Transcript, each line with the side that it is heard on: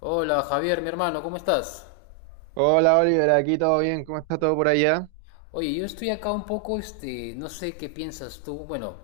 left: Hola Javier, mi hermano, ¿cómo estás?
right: Hola Oliver, aquí todo bien, ¿cómo está todo por allá?
left: Oye, yo estoy acá un poco, no sé qué piensas tú, bueno,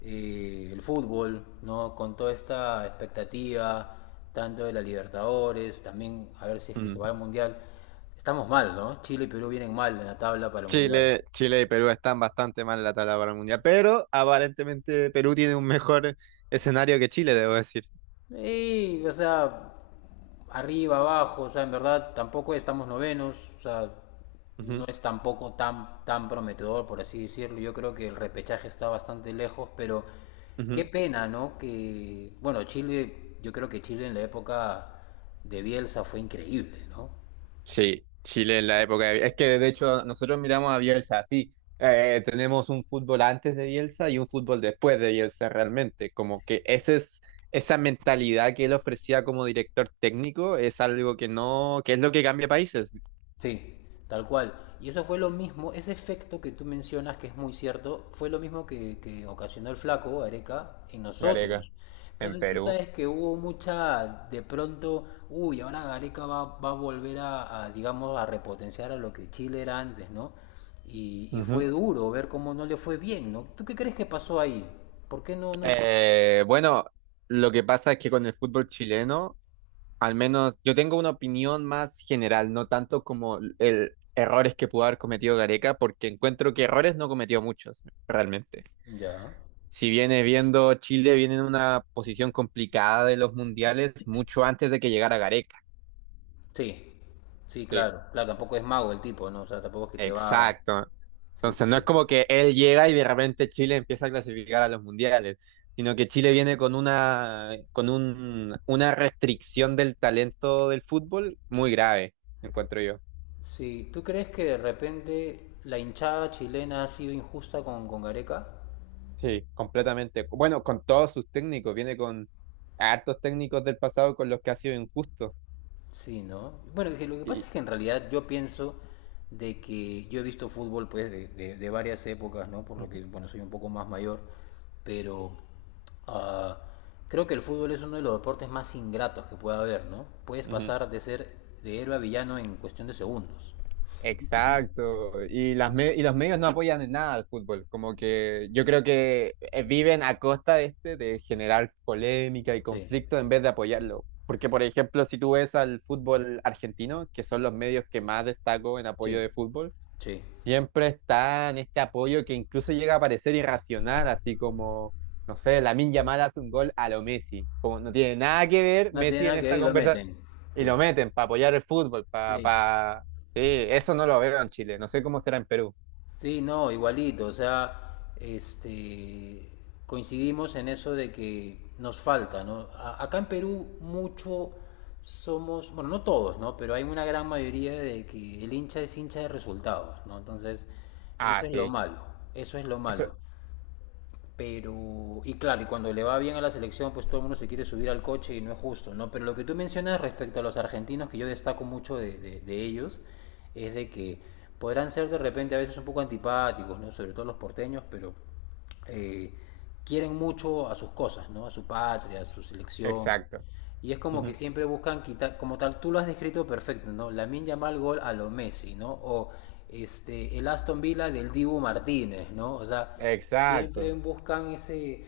left: el fútbol, ¿no? Con toda esta expectativa, tanto de la Libertadores, también a ver si es que se
right: Mm.
left: va al Mundial. Estamos mal, ¿no? Chile y Perú vienen mal en la tabla para el Mundial.
right: Chile y Perú están bastante mal en la tabla para el mundial, pero aparentemente Perú tiene un mejor escenario que Chile, debo decir.
left: Sí, o sea, arriba, abajo, o sea, en verdad tampoco estamos novenos, o sea, no
right: Ujú,
left: es tampoco tan prometedor, por así decirlo. Yo creo que el repechaje está bastante lejos, pero qué
right: ujú.
left: pena, ¿no? Que, bueno, Chile, yo creo que Chile en la época de Bielsa fue increíble, ¿no?
right: Sí, Chile en la época Es que de hecho nosotros miramos a Bielsa así. Tenemos un fútbol antes de Bielsa y un fútbol después de Bielsa realmente. Como que ese es, esa mentalidad que él ofrecía como director técnico es algo que no, que es lo que cambia países.
left: Sí, tal cual. Y eso fue lo mismo, ese efecto que tú mencionas, que es muy cierto, fue lo mismo que ocasionó el flaco, Areca, en
right: Gareca,
left: nosotros.
right: en
left: Entonces tú
right: Perú.
left: sabes que hubo mucha, de pronto, uy, ahora Areca va a volver digamos, a repotenciar a lo que Chile era antes, ¿no? Y fue duro ver cómo no le fue bien, ¿no? ¿Tú qué crees que pasó ahí? ¿Por qué no?
right: Bueno, lo que pasa es que con el fútbol chileno, al menos yo tengo una opinión más general, no tanto como el errores que pudo haber cometido Gareca, porque encuentro que errores no cometió muchos, realmente.
left: Ya.
right: Si viene viendo Chile, viene en una posición complicada de los mundiales mucho antes de que llegara Gareca.
left: Sí, sí,
right: Sí.
left: claro. Claro, tampoco es mago el tipo, ¿no? O sea, tampoco es que te va...
right: Exacto.
left: Sí,
right: Entonces
left: sí,
right: no es
left: sí.
right: como que él llega y de repente Chile empieza a clasificar a los mundiales, sino que Chile viene con una restricción del talento del fútbol muy grave, encuentro yo.
left: Sí, ¿tú crees que de repente la hinchada chilena ha sido injusta con Gareca?
right: Sí, completamente. Bueno, con todos sus técnicos, viene con hartos técnicos del pasado con los que ha sido injusto.
left: Sí, ¿no? Bueno, que lo que pasa
right: Y,
left: es que en realidad yo pienso de que yo he visto fútbol pues de varias épocas, ¿no? Por lo que, bueno, soy un poco más mayor, pero ah, creo que el fútbol es uno de los deportes más ingratos que pueda haber, ¿no? Puedes
right: Ujú.
left: pasar de ser de héroe a villano en cuestión de segundos.
right: Exacto, y los medios no apoyan en nada al fútbol, como que yo creo que viven a costa de este de generar polémica y
left: Sí,
right: conflicto en vez de apoyarlo. Porque, por ejemplo, si tú ves al fútbol argentino, que son los medios que más destaco en apoyo
left: sí,
right: de fútbol,
left: sí.
right: siempre está en este apoyo que incluso llega a parecer irracional, así como, no sé, Lamine Yamal hace un gol a lo Messi, como no tiene nada que ver
left: No tiene
right: Messi en
left: nada que ver
right: esta
left: y lo
right: conversación,
left: meten.
right: y
left: Sí,
right: lo meten para apoyar el fútbol, para...
left: sí.
right: Pa... pa- Sí, eso no lo veo en Chile, no sé cómo será en Perú.
left: Sí, no, igualito, o sea, coincidimos en eso de que nos falta, ¿no? Acá en Perú mucho somos, bueno, no todos, ¿no? Pero hay una gran mayoría de que el hincha es hincha de resultados, ¿no? Entonces, eso
right: Ah,
left: es lo
right: sí,
left: malo, eso es lo
right: eso,
left: malo. Pero, y claro, y cuando le va bien a la selección, pues todo el mundo se quiere subir al coche y no es justo, ¿no? Pero lo que tú mencionas respecto a los argentinos, que yo destaco mucho de ellos, es de que podrán ser de repente a veces un poco antipáticos, ¿no? Sobre todo los porteños, pero eh, quieren mucho a sus cosas, ¿no? A su patria, a su selección.
right: exacto.
left: Y es como que
right: Ujú.
left: siempre buscan quitar, como tal, tú lo has descrito perfecto, ¿no? Lamine Yamal gol a lo Messi, ¿no? O el Aston Villa del Dibu Martínez, ¿no? O sea, siempre
right: Exacto.
left: buscan ese,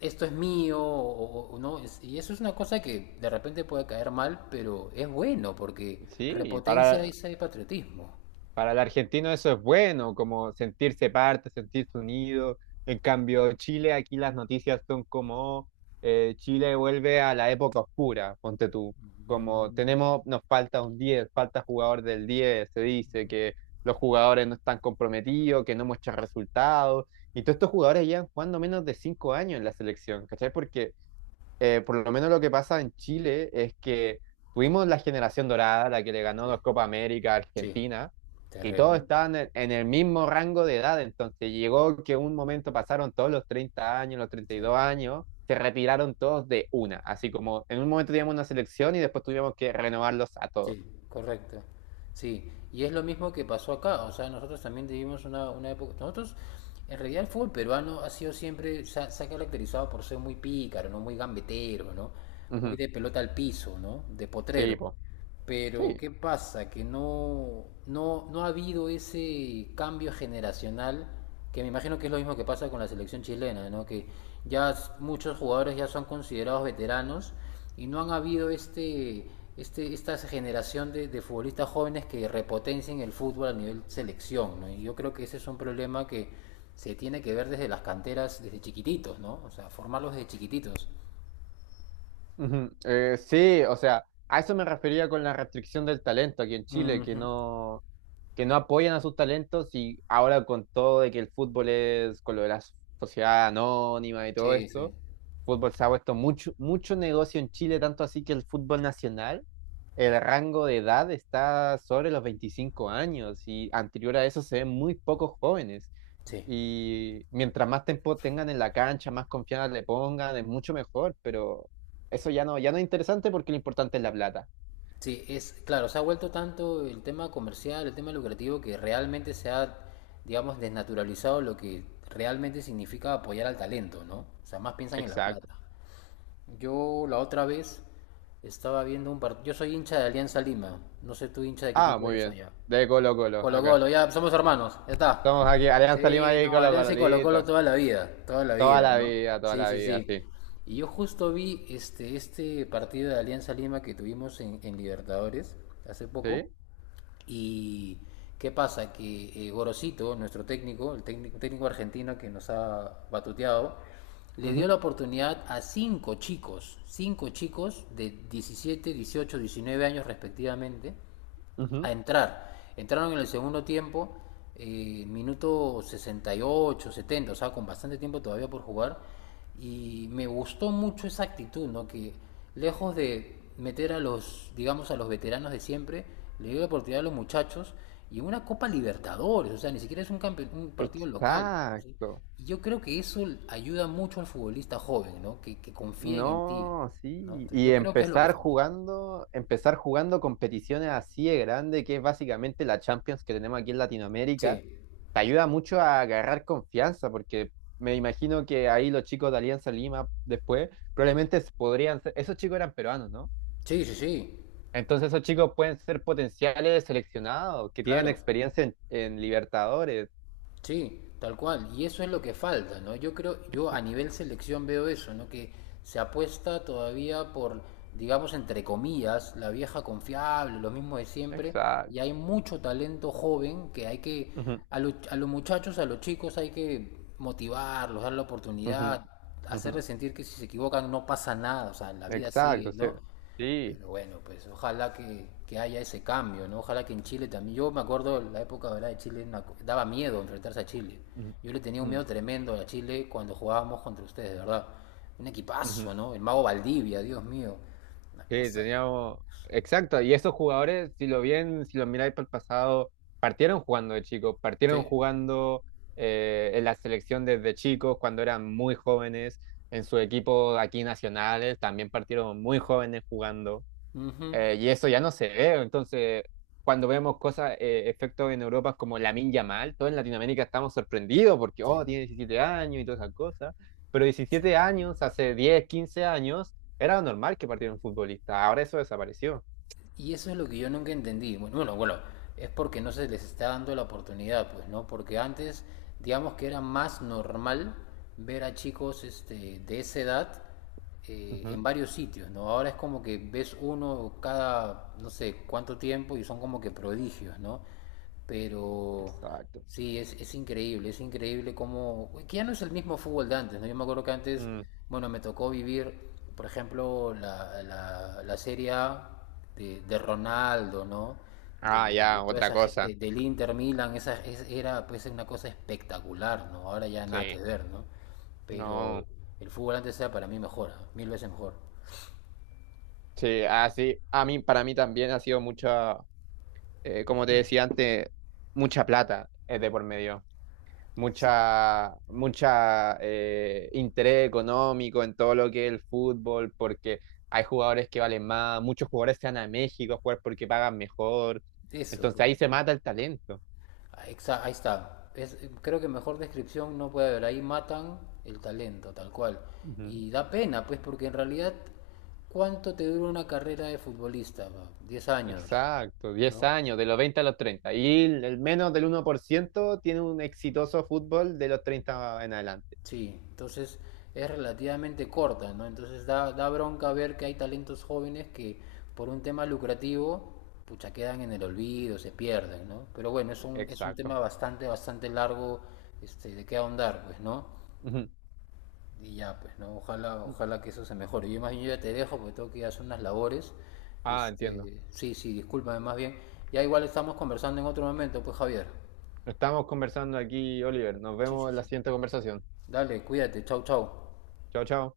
left: esto es mío, ¿no? Es- Y eso es una cosa que de repente puede caer mal, pero es bueno porque
right: Sí,
left: repotencia
right: para...
left: ese patriotismo.
right: Para el argentino eso es bueno, como sentirse parte, sentirse unido. En cambio, Chile, aquí las noticias son como oh, Chile vuelve a la época oscura, ponte tú. Como
left: Mm,
right: tenemos, nos falta un diez, falta jugador del diez, se dice que los jugadores no están comprometidos, que no muestran resultados. Y todos estos jugadores llevan jugando menos de 5 años en la selección, ¿cachai? Porque por lo menos lo que pasa en Chile es que tuvimos la generación dorada, la que le ganó
left: sí,
right: dos Copa América a
left: sí,
right: Argentina, y todos
left: terriblemente.
right: estaban en el mismo rango de edad. Entonces llegó que un momento pasaron todos los 30 años, los treinta y
left: Sí.
right: dos años, se retiraron todos de una. Así como en un momento teníamos una selección y después tuvimos que renovarlos a todos.
left: Sí, correcto. Sí, y es lo mismo que pasó acá, o sea, nosotros también vivimos una época, nosotros, en realidad el fútbol peruano ha sido siempre, se ha caracterizado por ser muy pícaro, ¿no? Muy gambetero, ¿no? Muy
right: Ujú.
left: de pelota al piso, ¿no? De
right: Sí,
left: potrero.
right: po.
left: Pero,
right: Sí.
left: ¿qué pasa? Que no ha habido ese cambio generacional, que me imagino que es lo mismo que pasa con la selección chilena, ¿no? Que ya muchos jugadores ya son considerados veteranos y no han habido esta generación de futbolistas jóvenes que repotencien el fútbol a nivel selección. ¿No? Y yo creo que ese es un problema que se tiene que ver desde las canteras, desde chiquititos, ¿no? O sea, formarlos desde chiquititos.
right: Ujú. Sí, o sea, a eso me refería con la restricción del talento aquí en Chile, que
left: Ujú.
right: no que no apoyan a sus talentos y ahora con todo de que el fútbol es, con lo de la sociedad anónima y todo
left: Sí,
right: esto,
left: sí.
right: el fútbol se ha puesto mucho, mucho negocio en Chile, tanto así que el fútbol nacional, el rango de edad está sobre los 25 años y anterior a eso se ven muy pocos jóvenes.
left: Sí.
right: Y mientras más tiempo tengan en la cancha, más confianza le pongan, es mucho mejor, pero eso ya no, ya no es interesante porque lo importante es la plata.
left: Sí, es claro, se ha vuelto tanto el tema comercial, el tema lucrativo, que realmente se ha, digamos, desnaturalizado lo que realmente significa apoyar al talento, ¿no? O sea, más piensan en la
right: Exacto.
left: plata. Yo la otra vez estaba viendo un partido. Yo soy hincha de Alianza Lima. No sé tú hincha de qué
right: Ah,
left: equipo
right: muy
left: eres
right: bien.
left: allá.
right: De Colo Colo,
left: Colo
right: acá.
left: Colo, ya somos hermanos, ya está.
right: Somos aquí, Alianza Lima
left: Sí,
right: y
left: no,
right: Colo Colo,
left: Alianza y Colo Colo
right: listo.
left: toda la vida, ¿no?
right: Toda
left: Sí,
right: la
left: sí,
right: vida,
left: sí.
right: sí.
left: Y yo justo vi este partido de Alianza Lima que tuvimos en Libertadores hace poco.
right: ¿Sí?
left: Y qué pasa, que Gorosito, nuestro técnico, el técnico, técnico argentino que nos ha batuteado, le dio
right: Ujú,
left: la oportunidad a cinco chicos de 17, 18, 19 años respectivamente, a
right: ujú.
left: entrar. Entraron en el segundo tiempo, minuto 68, 70, o sea, con bastante tiempo todavía por jugar. Y me gustó mucho esa actitud, ¿no? Que lejos de meter a los, digamos, a los veteranos de siempre, le dio la oportunidad a los muchachos y una Copa Libertadores, o sea, ni siquiera es un, un partido local. Entonces,
right: Exacto.
left: y yo creo que eso ayuda mucho al futbolista joven, ¿no? Que confíen en ti,
right: No,
left: ¿no?
right: sí.
left: Entonces,
right: Y
left: yo creo que es lo que falta.
right: empezar jugando competiciones así de grande, que es básicamente la Champions que tenemos aquí en
left: Sí,
right: Latinoamérica, te ayuda mucho a agarrar confianza, porque me imagino que ahí los chicos de Alianza Lima después probablemente podrían ser, esos chicos eran peruanos, ¿no?
left: sí, sí, sí,
right: Entonces esos chicos pueden ser potenciales seleccionados, que tienen
left: claro.
right: experiencia en Libertadores.
left: Sí, tal cual. Y eso es lo que falta, ¿no? Yo creo, yo a nivel selección veo eso, ¿no? Que se apuesta todavía por, digamos, entre comillas, la vieja confiable, lo mismo de siempre.
right: Exacto.
left: Y hay mucho talento joven que hay que,
right: Ujú,
left: a los muchachos, a los chicos hay que motivarlos, dar la
right: ujú,
left: oportunidad,
right: ujú.
left: hacerles sentir que si se equivocan no pasa nada, o sea, la vida
right: Exacto,
left: sigue,
right: sí.
left: ¿no?
right: Sí.
left: Pero bueno, pues ojalá que haya ese cambio, ¿no? Ojalá que en Chile también. Yo me acuerdo la época ¿verdad? De Chile, una daba miedo enfrentarse a Chile.
right: Ujú,
left: Yo le tenía un
right: mm,
left: miedo tremendo a Chile cuando jugábamos contra ustedes, de verdad. Un
right: ujú.
left: equipazo, ¿no? El mago Valdivia, Dios mío. Una
right: Sí,
left: cosa.
right: teníamos... Exacto, y esos jugadores, si lo bien, si lo miráis para el pasado, partieron jugando de chicos, partieron
left: Sí.
right: jugando en la selección desde chicos, cuando eran muy jóvenes, en su equipo aquí nacionales, también partieron muy jóvenes jugando.
left: Ujú.
right: Y eso ya no se ve. Entonces, cuando vemos cosas, efectos en Europa como Lamine Yamal, todos en Latinoamérica estamos sorprendidos porque,
left: Sí.
right: oh, tiene 17 años y todas esas cosas. Pero
left: Es
right: 17 años,
left: increíble.
right: hace 10 15 años, era normal que partiera un futbolista. Ahora eso desapareció.
left: Y eso es lo que yo nunca entendí. Bueno, bueno, bueno, es porque no se les está dando la oportunidad, pues, ¿no? Porque antes, digamos que era más normal ver a chicos de esa edad
right: Ujú,
left: en varios sitios, ¿no? Ahora es como que ves uno cada, no sé, cuánto tiempo y son como que prodigios, ¿no? Pero
right: exacto.
left: sí, es increíble cómo... Que ya no es el mismo fútbol de antes, ¿no? Yo me acuerdo que antes,
right: Mm.
left: bueno, me tocó vivir, por ejemplo, la Serie A de Ronaldo, ¿no? De,
right: Ah,
left: de
right: ya,
left: toda
right: otra
left: esa
right: cosa.
left: del Inter Milan, esa era pues una cosa espectacular, ¿no? Ahora ya nada que
right: Sí.
left: ver, ¿no? Pero
right: No.
left: el fútbol antes era para mí mejor, ¿ah? Mil veces mejor.
right: Sí, así, a mí, para mí también ha sido mucha, como te decía antes, mucha plata es de por medio.
left: Sí,
right: Mucha, mucha interés económico en todo lo que es el fútbol, porque hay jugadores que valen más, muchos jugadores se van a México a jugar porque pagan mejor.
left: eso,
right: Entonces
left: pues.
right: ahí se mata el talento.
left: Ahí está, ahí está. Creo que mejor descripción no puede haber. Ahí matan el talento, tal cual.
right: Ujú.
left: Y da pena, pues, porque en realidad, ¿cuánto te dura una carrera de futbolista? ¿pa? 10 años,
right: Exacto, diez
left: ¿no?
right: años, de los 20 a los 30. Y el menos del 1% tiene un exitoso fútbol de los 30 en adelante.
left: Sí, entonces es relativamente corta, ¿no? Entonces da, da bronca ver que hay talentos jóvenes que por un tema lucrativo, pucha, quedan en el olvido, se pierden, ¿no? Pero bueno, es un
right: Exacto.
left: tema bastante, bastante largo, de qué ahondar, pues, ¿no?
right: Ujú.
left: Y ya, pues, ¿no? Ojalá, ojalá que eso se mejore. Yo más bien yo ya te dejo porque tengo que ir a hacer unas labores.
right: Ah, entiendo.
left: Sí, sí, discúlpame más bien. Ya igual estamos conversando en otro momento, pues, Javier.
right: Estamos conversando aquí, Oliver. Nos vemos en la siguiente conversación.
left: Dale, cuídate, chau, chau.
right: Chao, chao.